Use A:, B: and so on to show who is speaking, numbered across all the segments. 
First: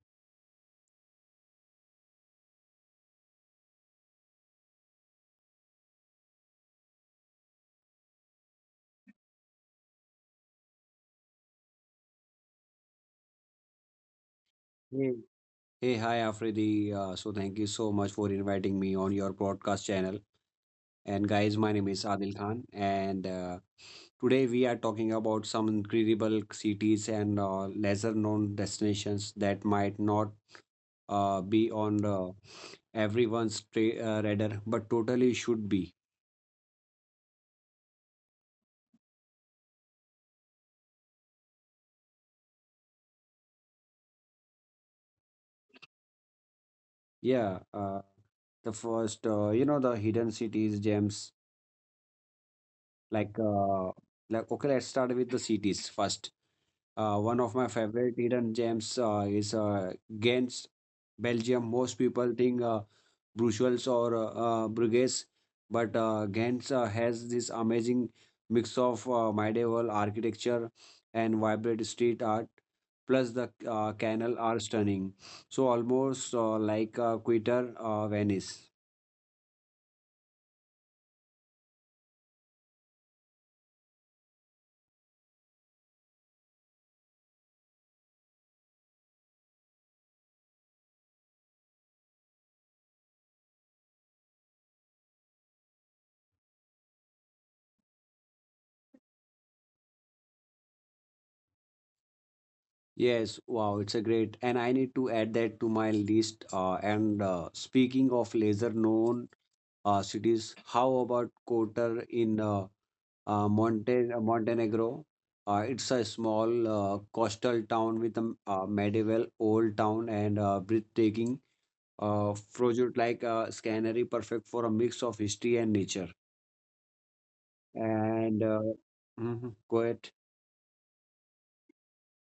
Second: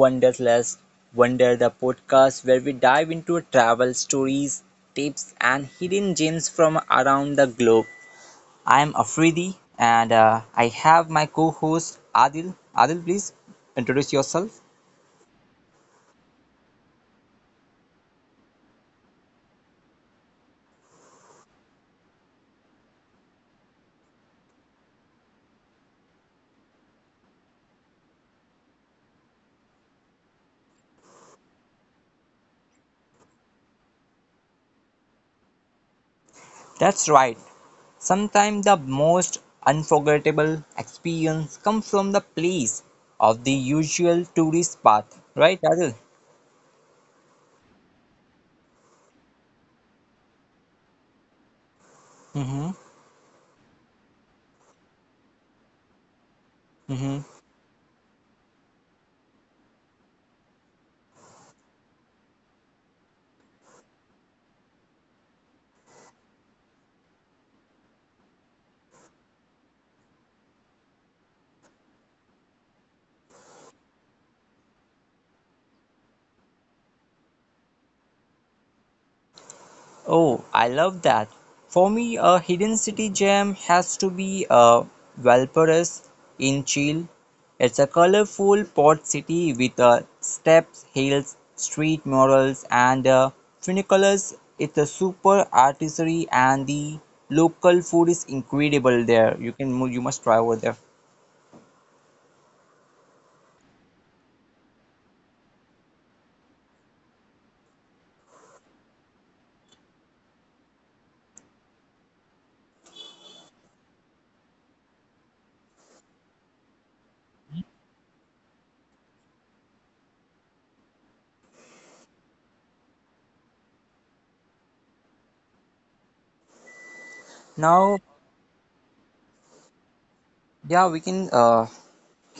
A: Wonderlust Wonder, the podcast where we dive into travel stories, tips, and hidden gems from around the globe. I'm Afridi and I have my co host Adil. Adil, please introduce yourself.
B: Hey, hey, hi Afridi. So thank you so much for inviting me on your podcast channel. And guys, my name is Adil Khan, and today we are talking about some incredible cities and lesser-known destinations that might not be on the everyone's radar, but totally should be.
A: That's right, sometimes the most unforgettable experience comes from the place of the usual tourist path, right, Adil?
B: Yeah, the first, the hidden cities gems
A: Mm-hmm.
B: like uh, okay, let's start with the cities first.
A: Mm-hmm.
B: One of my favorite hidden gems is Ghent, Belgium. Most people think Brussels or Bruges, but Ghent has this amazing mix of medieval architecture and vibrant street art. Plus, the canal are stunning. So almost Quitter, Venice.
A: Oh, I love that. For me, a hidden city gem has to be Valparaiso in Chile. It's a colorful port city with steps, hills, street murals, and funiculars. It's a super artistry, and the local food is incredible there. You can you must try over there.
B: Yes, wow, it's a great, and I need to add that to my list. And Speaking of lesser known cities. How about Kotor in Montenegro? It's a small coastal town with a medieval old town and breathtaking project like a scenery perfect for a mix of history and nature.
A: Now,
B: And uh, mhm, Go ahead.
A: yeah, we can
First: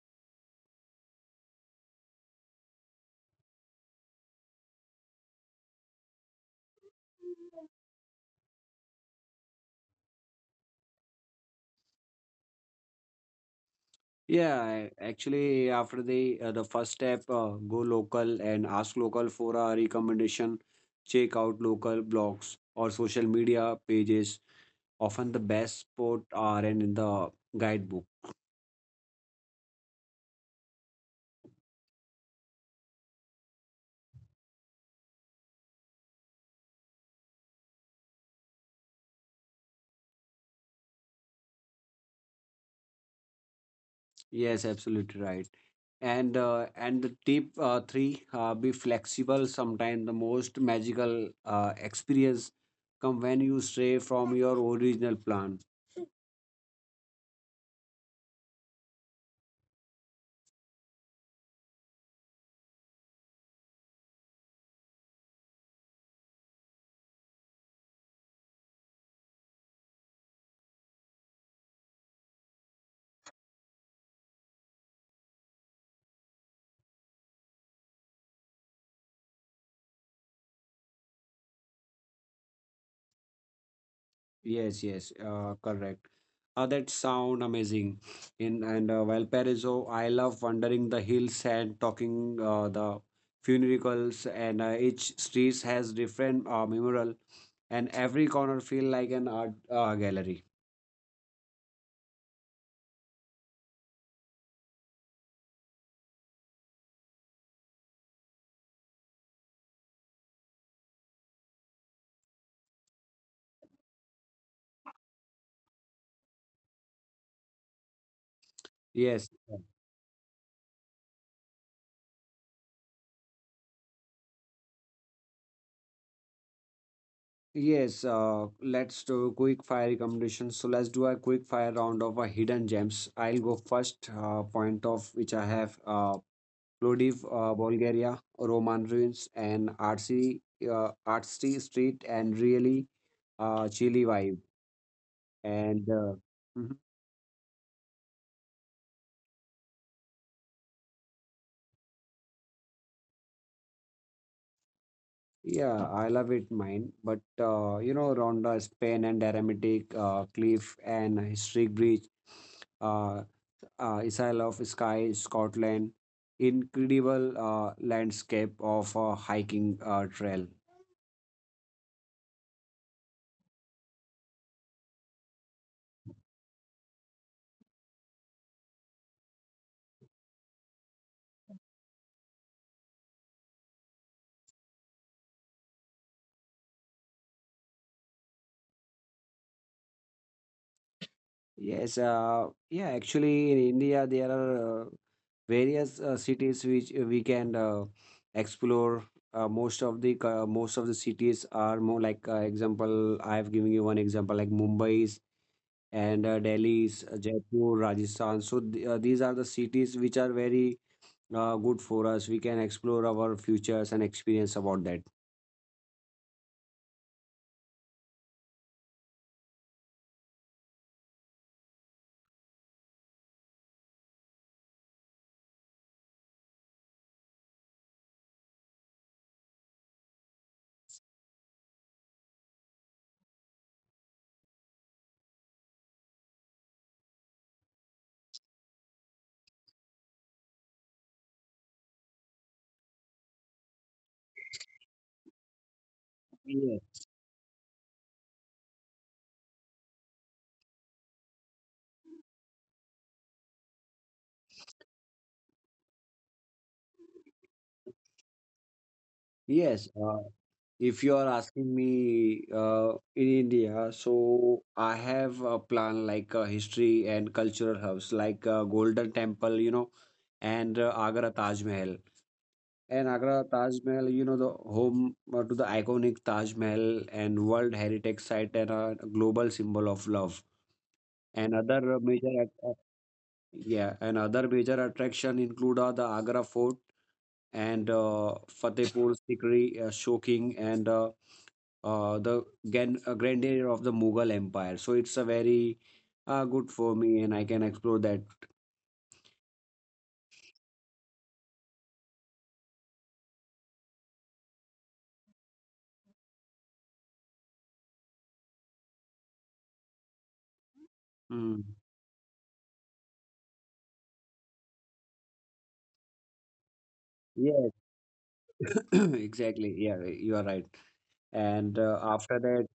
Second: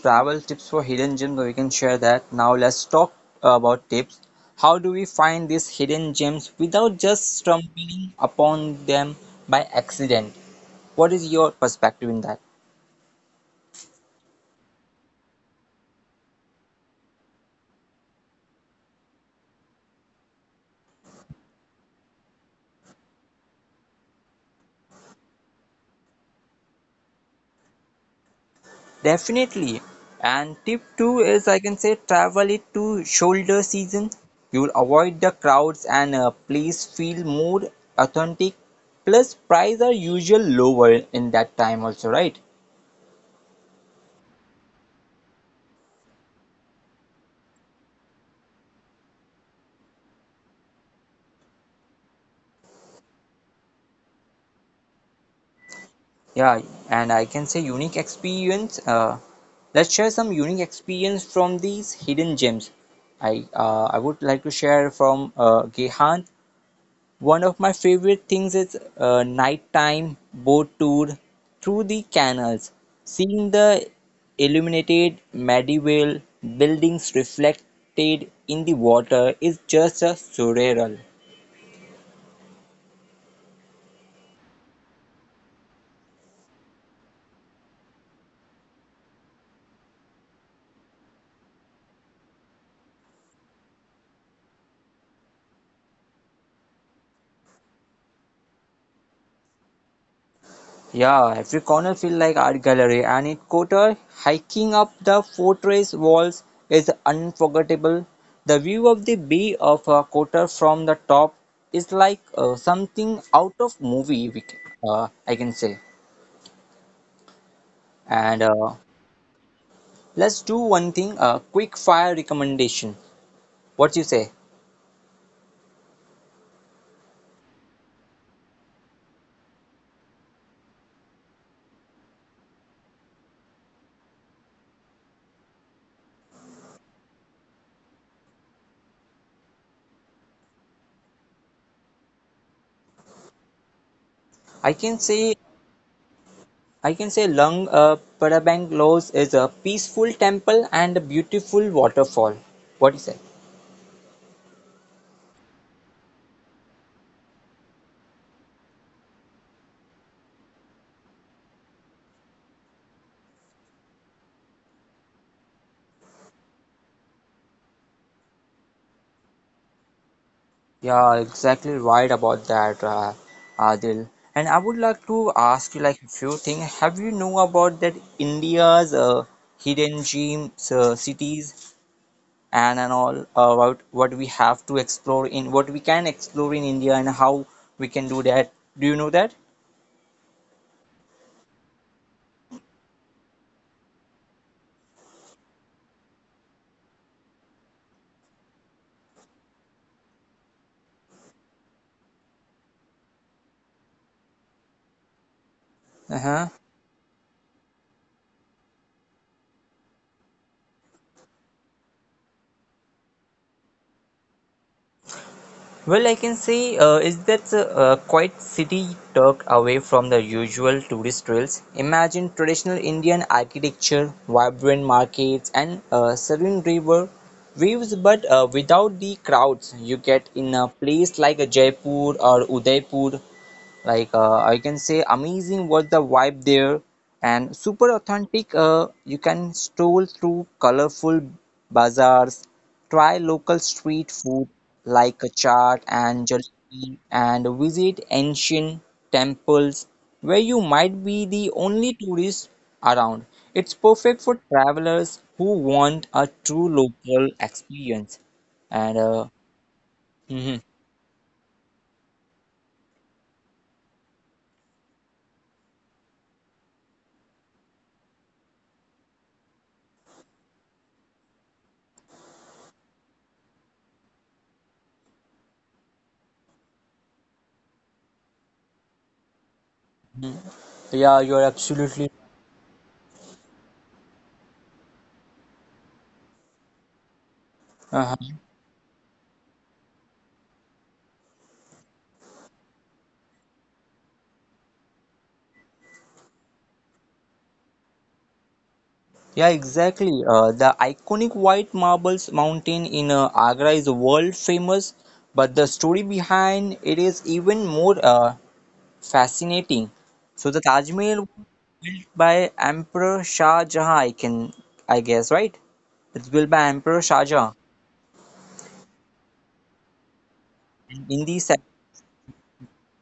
A: travel tips for hidden gems we can share that. Now let's talk about tips. How do we find these hidden gems without just stumbling upon them by accident? What is your perspective in that?
B: Yeah, actually, after the first step, go local and ask local for a recommendation. Check out local blogs or social media pages often the best sport aren't in the guidebook.
A: Definitely. And tip two is, I can say, travel it to shoulder season. You will avoid the crowds and please feel more authentic. Plus prices are usually lower in that time also, right?
B: Yes, absolutely right. And the tip three, be flexible. Sometimes the most magical experience come when you stray from your original plan.
A: Yeah, and I can say unique experience. Let's share some unique experience from these hidden gems. I would like to share from Gehan. One of my favorite things is nighttime boat tour through the canals, seeing the illuminated medieval buildings reflected in the water is just a surreal.
B: Yes, yes, correct. That sound amazing. In and Valparaiso, I love wandering the hills and talking the funerals, and each street has different mural, and every corner feel like an art gallery.
A: Yeah, every corner feels like art gallery, and in Kotor, hiking up the fortress walls is unforgettable. The view of the bay of Kotor from the top is like something out of movie. I can say. And
B: Yes,
A: let's do one thing: a quick fire recommendation. What you say?
B: yes. Let's do quick fire recommendations. So let's do a quick fire round of hidden gems. I'll go first. Point of which I have. Plovdiv, Bulgaria, Roman ruins, and artsy street, and really chilly vibe.
A: I can
B: And
A: say
B: mhm.
A: I can say Lung Prabang Lows is a peaceful temple and a beautiful waterfall. What you say?
B: Yeah, I love it, mine. But you know, Ronda, Spain, and Aromatic Cliff and Historic Bridge, uh, Isle of Skye, Scotland, incredible landscape of a hiking trail.
A: Yeah, exactly right about that, Adil. And I would like to ask you like a few things. Have you know about that India's hidden gems, cities, and all about what we have to explore in what we can explore in India and how we can do that? Do you know that?
B: Yes, yeah, actually in India there are various cities which we can explore. Most of the most of the cities are more like example. I have given you one example like Mumbai's and
A: Uh-huh.
B: Delhi's, Jaipur, Rajasthan. So th these are the cities which are very good for us. We can explore our futures and experience about that.
A: Well, I can say is that quite city tucked away from the usual tourist trails. Imagine traditional Indian architecture, vibrant markets, and serene river views, but without the crowds you get in a place like a Jaipur or Udaipur. Like I can say amazing was the vibe there, and super authentic. You can stroll through colorful bazaars, try local street food like a chaat and
B: Yes.
A: jalebi, and visit ancient temples where you might be the only tourist around. It's perfect for travelers who want a true local experience, and
B: Yes. Uh, If
A: mhm,
B: you are asking me in India, so I have a plan like history and cultural hubs like Golden Temple, you know, and Agra Taj Mahal. And Agra Taj Mahal, you know, the home to the iconic Taj Mahal and World Heritage Site and a global symbol of love.
A: mhm. Yeah,
B: And
A: you're
B: other major,
A: absolutely
B: at- Yeah, and other major attraction include the Agra Fort and
A: uh-huh.
B: Fatehpur Sikri Shoking and uh, the grandeur of the Mughal Empire. So it's a very good for me, and I can explore that.
A: Yeah, exactly. The iconic White Marbles Mountain in Agra is world famous, but the story behind it is even more fascinating. So the Taj Mahal
B: Mm.
A: by Emperor Shah Jahan, I guess, right? It's built by Emperor Shah Jahan
B: Yes, exactly. Yeah, you are right.
A: in the set.
B: And uh, after that,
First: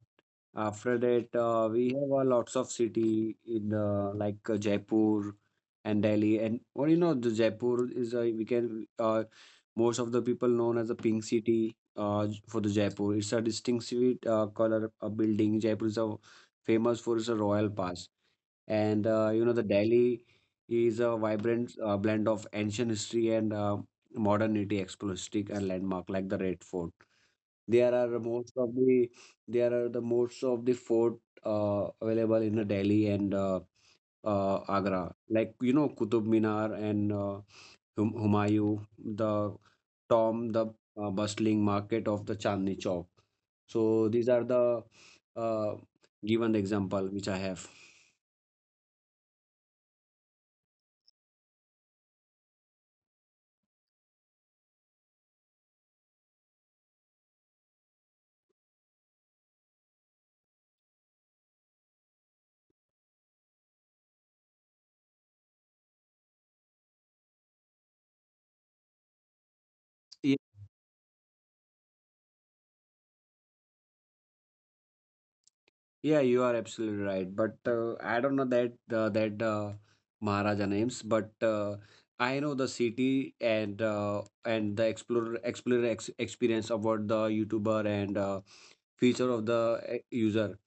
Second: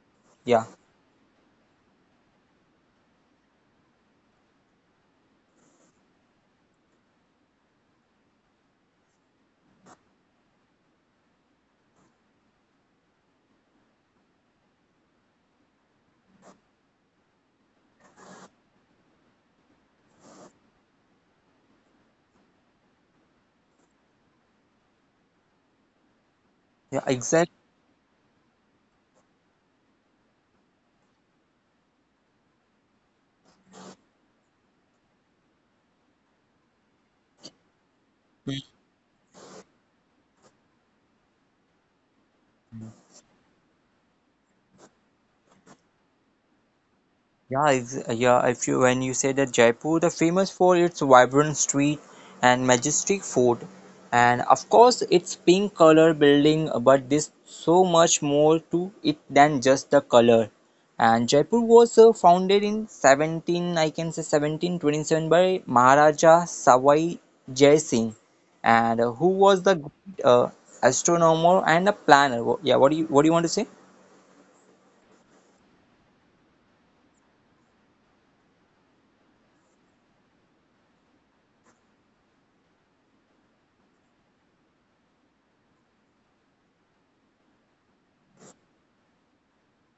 A: Yeah,
B: after that, we have lots of city in Jaipur and Delhi, and or you know, the Jaipur is we can most of the people known as the pink city. For the Jaipur, it's a distinctive color building. Jaipur is a, famous for its royal pass and you know the Delhi is a vibrant blend of ancient history and modernity, explosive and landmark like the Red Fort.
A: yeah, exactly.
B: There are most of the there are the most of the fort available in the Delhi and Agra, like you know Qutub Minar and Humayun, the Tom, the bustling market of the Chandni Chowk. So these are the uh, given example which I have.
A: Yeah, if, yeah. If you when you say that Jaipur, the famous for its vibrant street and majestic fort, and of course its pink color building, but there's so much more to it than just the color. And Jaipur was founded in 17, I can say, 1727 by Maharaja Sawai Jai Singh, and who was the great, astronomer and a planner. Yeah, what do you want to say?
B: Yeah, you are absolutely right. But I don't know that Maharaja names, but I know the city and the explorer explorer ex experience about the YouTuber and feature of the user.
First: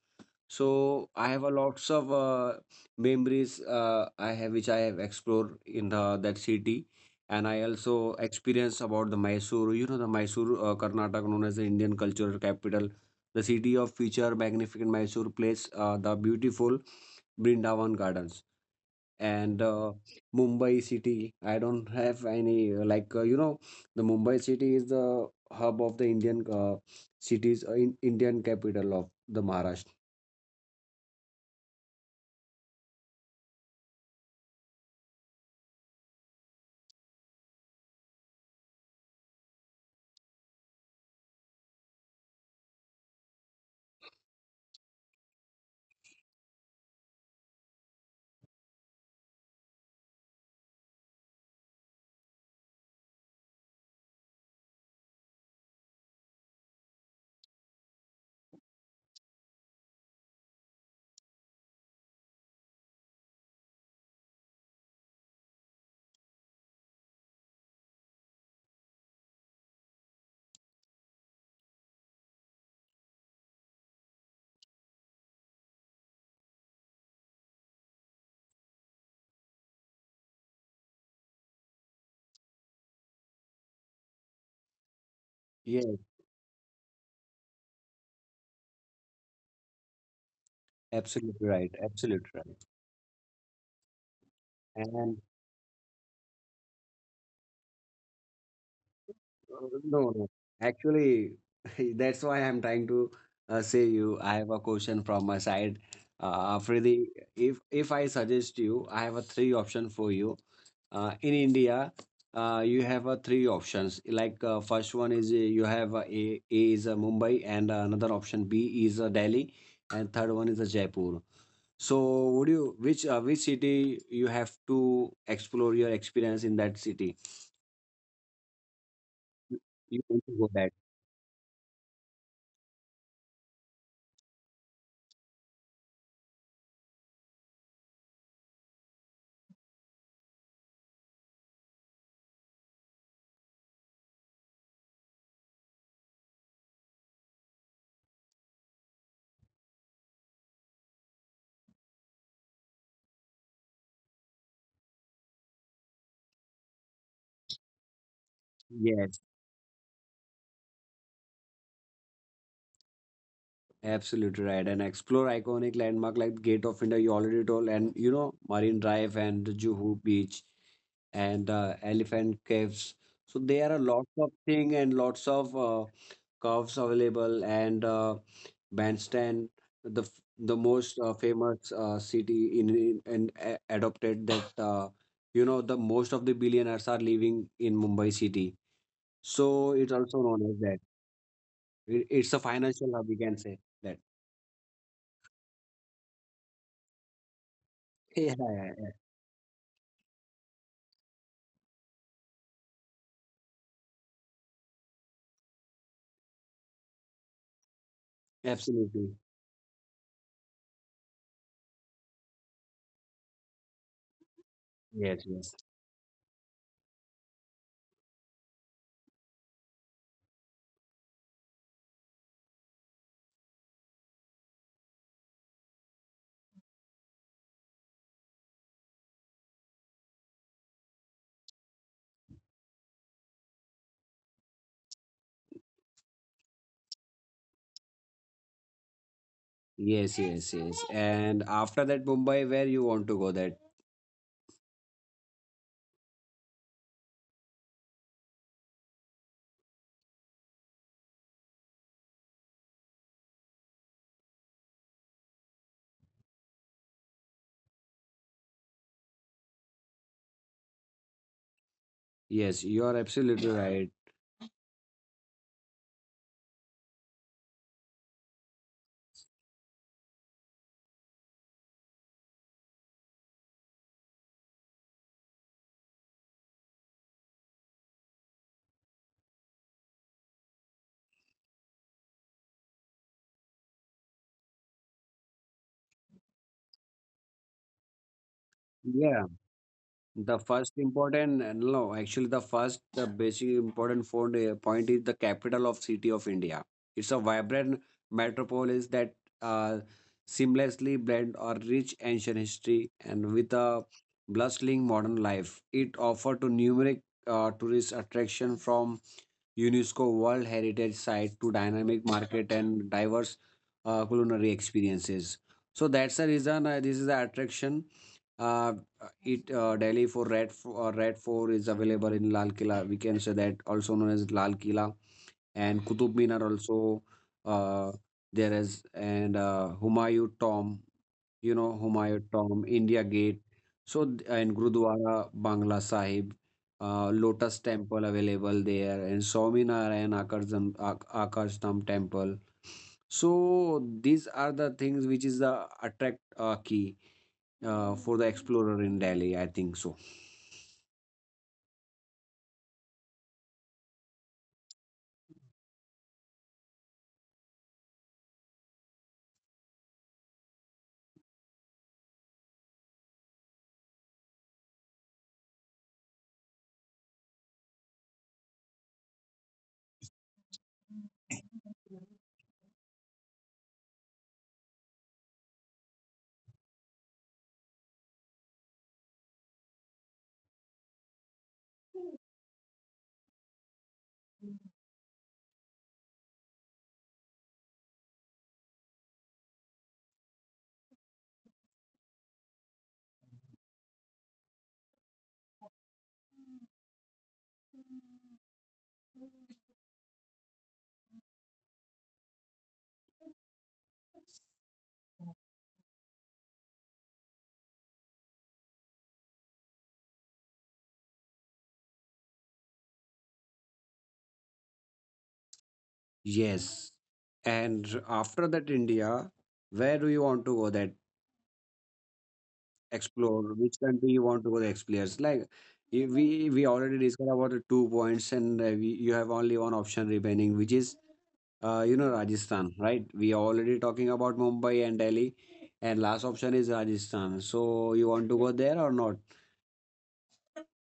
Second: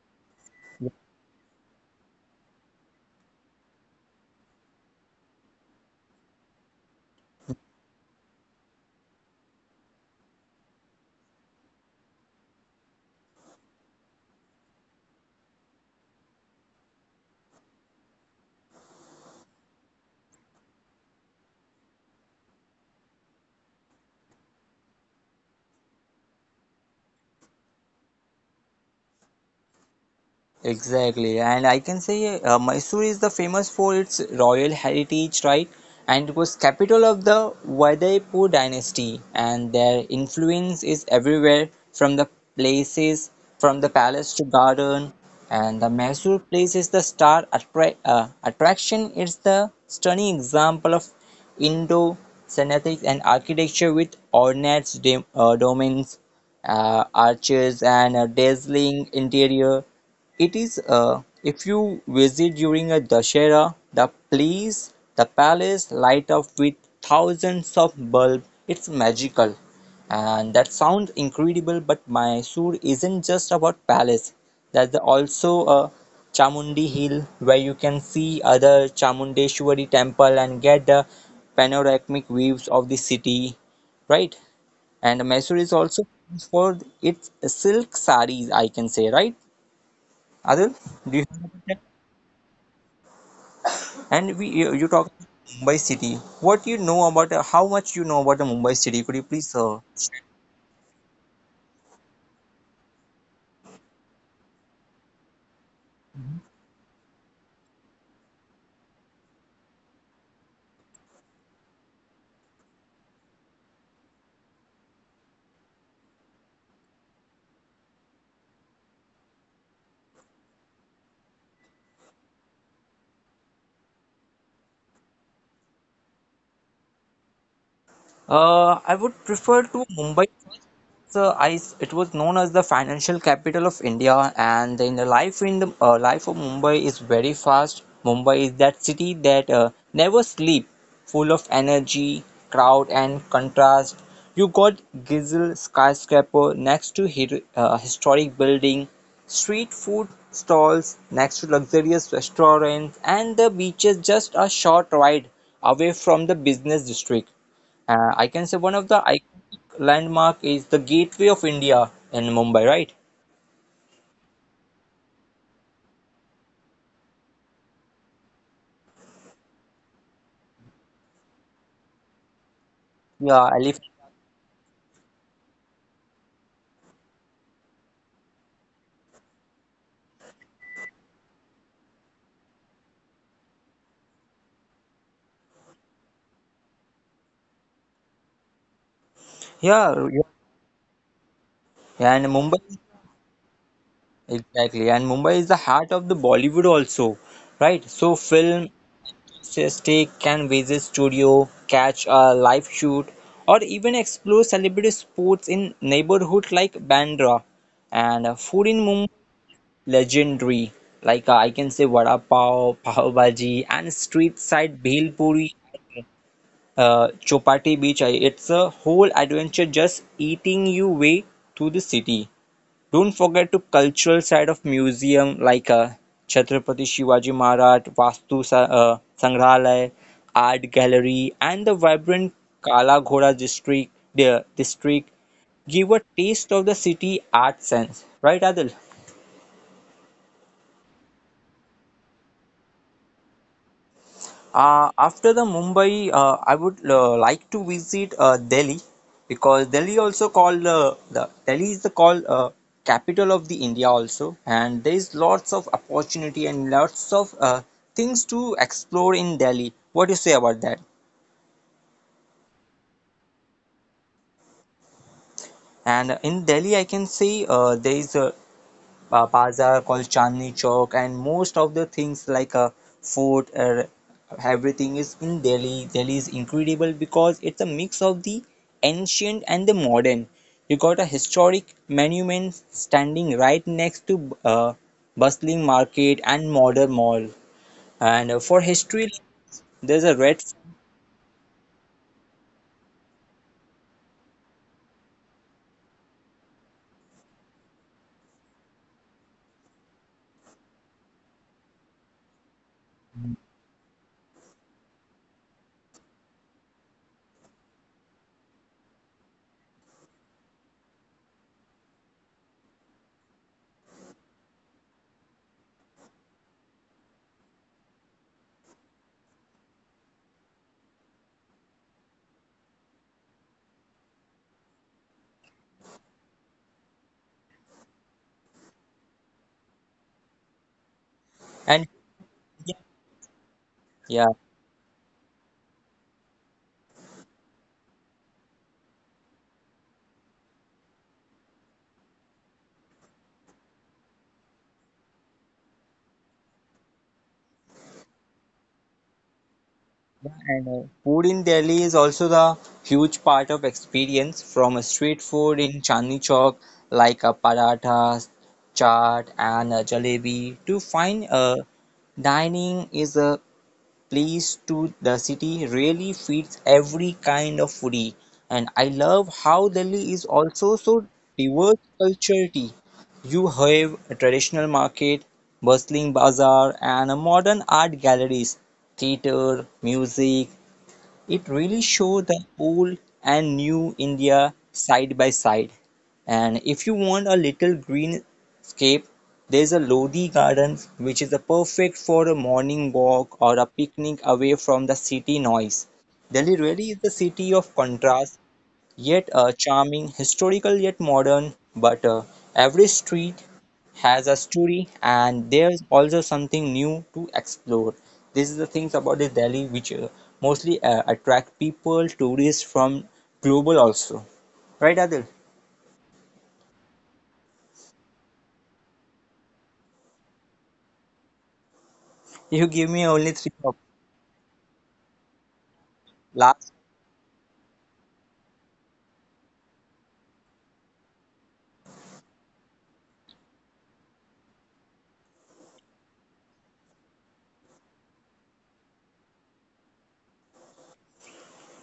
B: So I have a lots of memories I have which I have explored in the that city, and I also experience about the Mysore. You know the Mysore, Karnataka, known as the Indian cultural capital, the city of future magnificent Mysore place, the beautiful Brindavan Gardens, and Mumbai city. I don't have any you know the Mumbai city is the hub of the Indian cities, Indian capital of the Maharashtra.
A: Exactly, and I can say Mysore is the famous for its royal heritage, right? And it was capital of the Udaipur dynasty, and their influence is everywhere from the places, from the palace to garden, and the Mysore place is the star attraction. It's the stunning example of Indo Cenotics and architecture with ornate domains, arches, and a dazzling interior. It is if you visit during a Dashera, the place, the palace light up with thousands of bulbs. It's magical, and that sounds incredible. But Mysore isn't just about palace. There's also a Chamundi Hill where you can see other Chamundeshwari temple and get the panoramic views of the city, right? And Mysore is
B: Yes.
A: also famous for its silk saris, I can say, right? Adil, do you
B: Absolutely
A: have
B: right.
A: any time?
B: Absolutely right.
A: And we you you talk
B: And
A: about Mumbai city. What you know about how much you know about the Mumbai city? Could you please
B: no, no. Actually, that's why I'm trying to say you. I have a question from my side. Afridi, if I suggest you, I have a three option for you. In India, you have a three options. Like first one is you have A is Mumbai, and another option B is Delhi, and third one is Jaipur. So, would you which city you have to explore your experience in that city?
A: I would
B: You
A: prefer to
B: you want to
A: Mumbai.
B: go
A: It was known as the financial capital of India, and in the life of Mumbai is very fast. Mumbai is that city that never sleep, full of energy, crowd, and contrast. You got Gizl skyscraper next to hero, historic building, street food stalls next to luxurious restaurants, and the beaches just a short ride away from the business district. I can say one of the
B: yes,
A: iconic landmark is the Gateway of India in Mumbai, right?
B: absolutely right. And explore iconic landmark like Gate of India, you already told, and you know, Marine Drive and Juhu Beach and Elephant Caves.
A: Yeah, I live
B: So there are lots of thing and lots of curves available and Bandstand, the most famous city in and adopted that you know the most of the billionaires are living in Mumbai city. So it's
A: here. Yeah.
B: also known as that.
A: Yeah,
B: It,
A: and
B: it's a
A: Mumbai,
B: financial hub, we can say that.
A: exactly. And Mumbai is the heart of the Bollywood also, right? So
B: Yeah,
A: film,
B: yeah, yeah,
A: stay, can visit studio, catch a live shoot, or even explore celebrity sports in neighborhood like Bandra. And food in Mumbai,
B: absolutely.
A: legendary. Like I can say vada pav, pav bhaji, and street side bhel
B: Yes,
A: puri.
B: yes,
A: Chopati Beach. It's a whole adventure just eating you way through the city. Don't forget to cultural side of museum like Chhatrapati Shivaji Maharaj, Vastu Sangrahalaya, Art Gallery, and the vibrant Kala Ghoda district. The district give a taste of the city art sense, right, Adil?
B: yes, yes, yes. And after that, Mumbai, where you want to go? That
A: After the Mumbai, I would like to visit Delhi, because Delhi also called the Delhi is the called capital of the India also, and there is lots of opportunity and lots of things to explore in Delhi. What do you say about that?
B: yes, you are absolutely right.
A: And in Delhi, I can say there is a bazaar called Chandni Chowk, and most of the things like a fort, everything is in Delhi. Delhi is incredible because it's a mix of the ancient and the modern. You got a historic monument standing right next to bustling market and modern mall. And for history,
B: Yeah.
A: there's a
B: The
A: red
B: first important, no, actually the first, the basic important point is the capital of city of India. It's a vibrant metropolis that uh, seamlessly blend our rich ancient history and with a bustling modern life. It offers to numerous tourist attraction from UNESCO World Heritage Site to dynamic market and diverse culinary experiences. So that's the reason this is the attraction uh, it Delhi for Red Fort is available in Lal Killa. We can say that also known as Lal Killa and Qutub Minar also uh, there is and Humayun Tomb. You know
A: and
B: Humayun Tomb, India Gate. So th-
A: yeah.
B: and Gurudwara Bangla Sahib, Lotus Temple available there, and Swaminarayan Akarsham Temple. So these are the things which is the attract key for the explorer in Delhi. I think so.
A: And food in Delhi is also the huge part of experience from a street food in Chandni Chowk like a paratha, chaat and a jalebi to fine dining is a place to the city really feeds every kind of foodie. And I love how Delhi is also so diverse culturally. You have a traditional market, bustling bazaar and a modern art galleries, theatre, music. It really shows the old and new India side by side. And if you want a little green scape, there's a Lodi garden which is a perfect for a morning walk or a picnic away from the city noise. Delhi really is the city of contrast, yet a charming, historical yet modern, but every street has a story and there's also something new to explore. This is the things about the Delhi which mostly attract people, tourists from global also. Right, Adil?
B: Yes. And after that, India, where do you want to go? That
A: You give me only three
B: explore
A: of
B: which country you want to go? The explorers like i- we
A: last.
B: we already discussed about the two points, and you have only one option remaining, which is you know Rajasthan, right? We are already talking about Mumbai and Delhi, and last option is Rajasthan. So you want to go there or not?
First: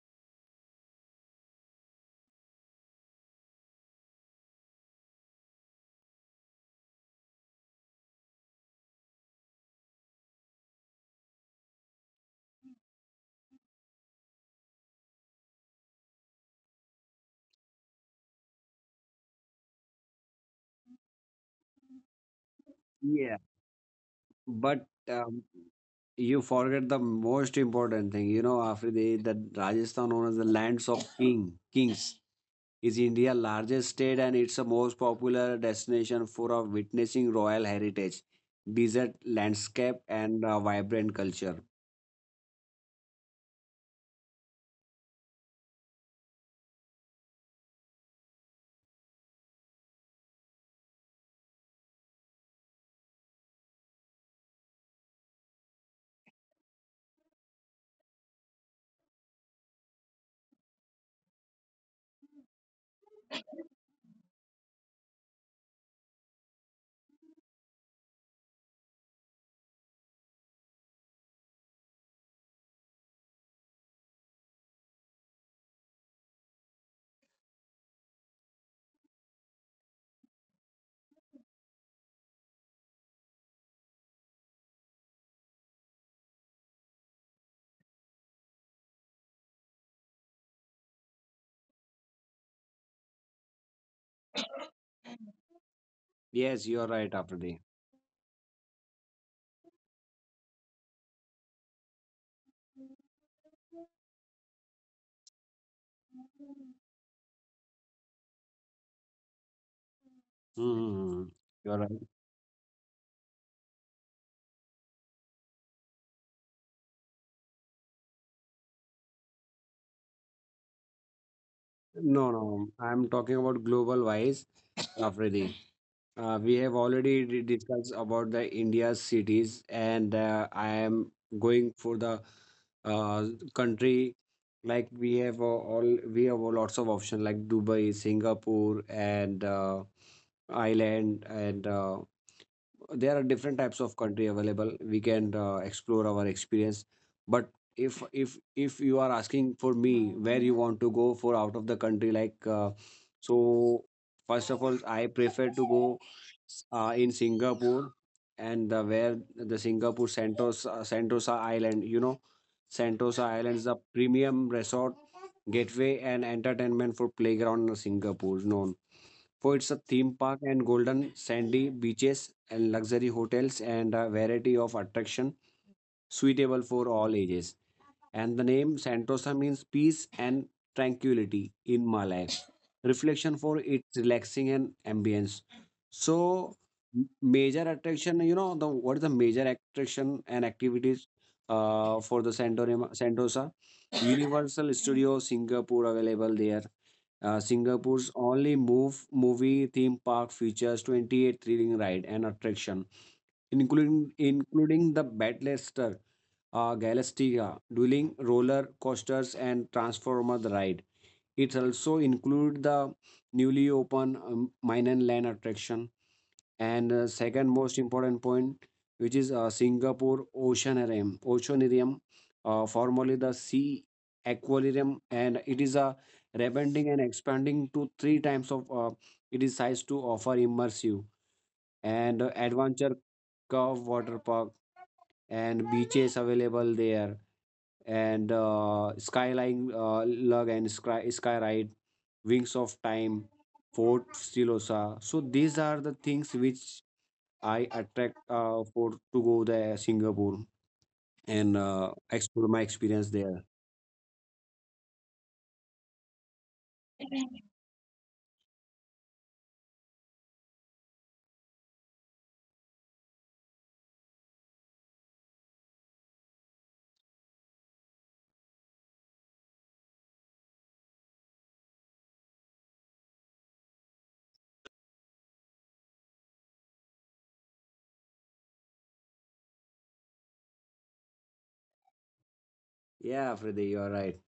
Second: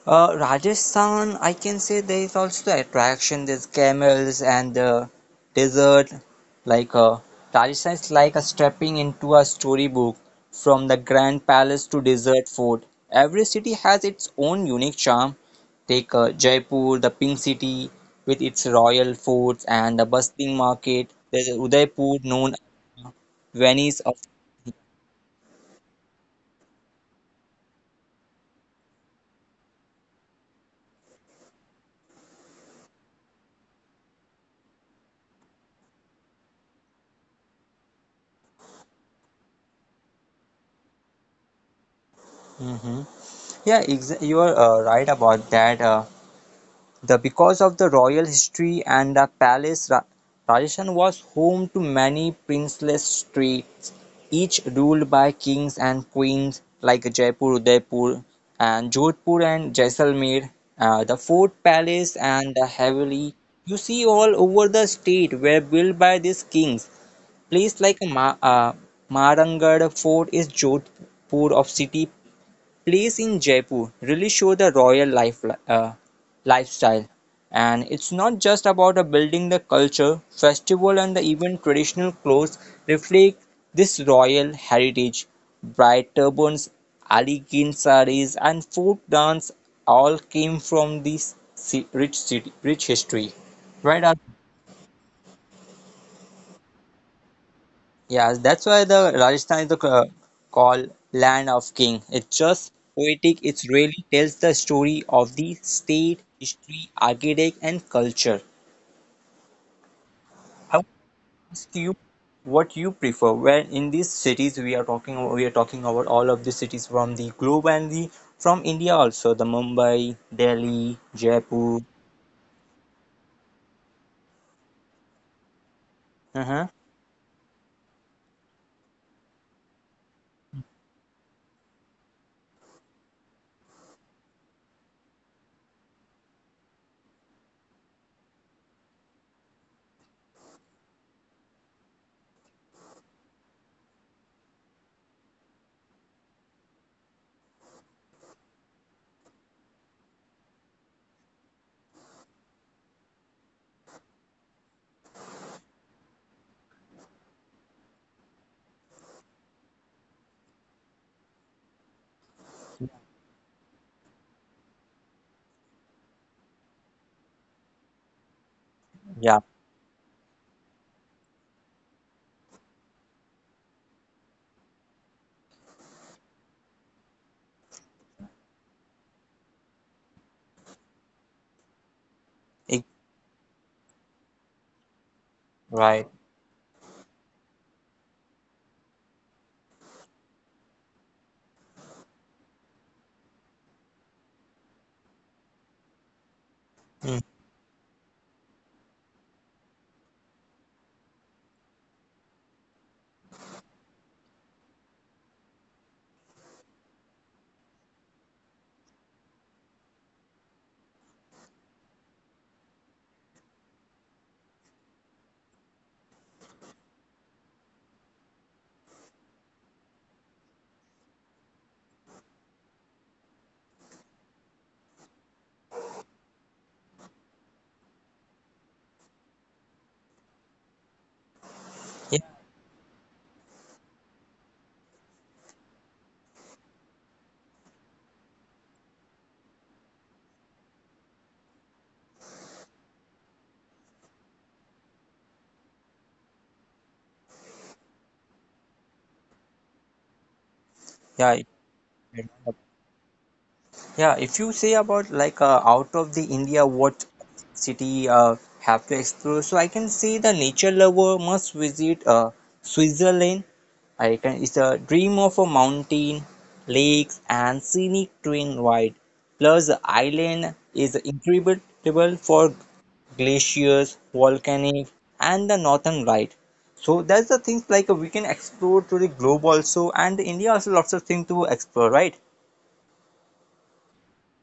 A: Rajasthan, I can say there is also the attraction, there's camels and the desert. Like Rajasthan is like a stepping into a storybook from the grand palace to desert fort. Every city has its own unique charm. Take Jaipur, the pink city with its royal forts and the bustling market. There's Udaipur, known
B: Yeah,
A: as Venice
B: but.
A: of.
B: You forget the most important thing. You know, Afridi, that Rajasthan, known as the lands of kings, is India's largest state and it's the most popular destination for witnessing royal heritage, desert landscape, and vibrant culture.
A: Mhm. You are right about that. The because of the royal history and the palace, Rajasthan was home to many princeless states, each ruled by kings and queens like Jaipur, Udaipur and Jodhpur and Jaisalmer. The fort palace and the heavily you see all over the state were built by these kings. Place like Marangarh Fort is Jodhpur of city place in Jaipur really show the royal lifestyle. And it's not just about building the culture, festival, and the even traditional clothes reflect this royal heritage. Bright turbans, elegant saris, and folk dance all came from this rich city, rich history. Right? Ar-
B: Yes, you are right, Afridi.
A: Yeah, that's why the Rajasthan is the called land of king. It's just poetic. It really tells the story of the state, history, architect, and culture. I would
B: Hmm.
A: ask
B: You're
A: you
B: right.
A: what you prefer. Where in these cities we are talking about all of the cities from the globe and the from India also. The Mumbai, Delhi, Jaipur.
B: No, no, I'm talking about global wise, Afridi. Uh, we
A: Uh-huh.
B: have already di- discussed about the India's cities, and I am going for the uh, country. Like we have we have lots of options like Dubai, Singapore, and Ireland, and there are different types of country available we can explore our experience but if you are asking for me where you want to go for out of the country like so first of all I prefer to go in Singapore and where the Singapore Sentosa Island, you know, Sentosa Island is a premium resort gateway and entertainment for playground in Singapore no
A: Yeah.
B: for its a theme park and golden sandy beaches and luxury hotels and a variety of attraction suitable for all ages. And the name Sentosa means peace and tranquility in Malay.
A: It,
B: Reflection for its relaxing and ambience.
A: right.
B: So major attraction, you know, the what is the major attraction and activities for the Santorima, Sentosa? Universal Studio Singapore available there
A: Mm.
B: Singapore's only move movie theme park features 28 thrilling ride and attraction, including the Battlestar, Galactica, dueling roller coasters and Transformer ride. It also include the newly open mine and land attraction. And second most important point, which is Singapore Oceanarium, formerly the Sea Aquarium, and it is a rebranding and expanding to three times of it is size to offer immersive and adventure curve water park and beaches available there and skyline lug and sky, sky ride, Wings of Time, Fort Silosa. So these are the things which I attract for to go there Singapore
A: Yeah. Yeah.
B: and
A: It-
B: explore my experience there.
A: yeah, if you say about like out of the India, what city have to explore? So I can say the nature lover must visit Switzerland. I can it's a dream of a mountain, lakes, and scenic terrain wide. Plus, the island is incredible for glaciers, volcanic, and the northern light. So that's the things like we can explore to the globe also, and India also lots of things to explore, right?
B: Yeah, Afridi, you are right.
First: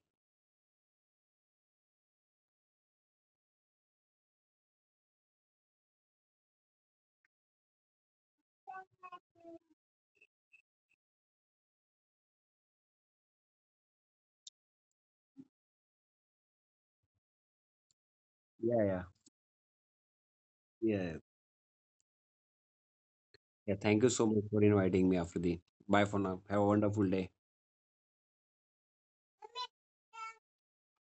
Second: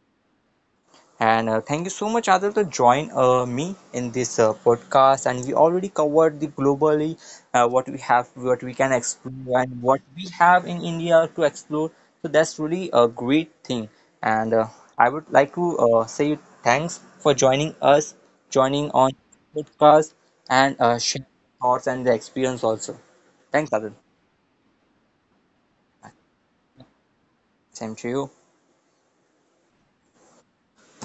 A: And thank you so much, Adil, to join me in this podcast. And we already covered the globally what we have, what we can explore, and what we have in India to explore. So that's really a great thing. And I would like to say thanks for
B: Yeah,
A: joining
B: yeah,
A: on podcast, and
B: yeah,
A: sharing thoughts and the experience also. Thanks,
B: yeah.
A: Adil.
B: Thank you so much for inviting me, Afridi. Bye for now. Have a wonderful day.
A: Same to you.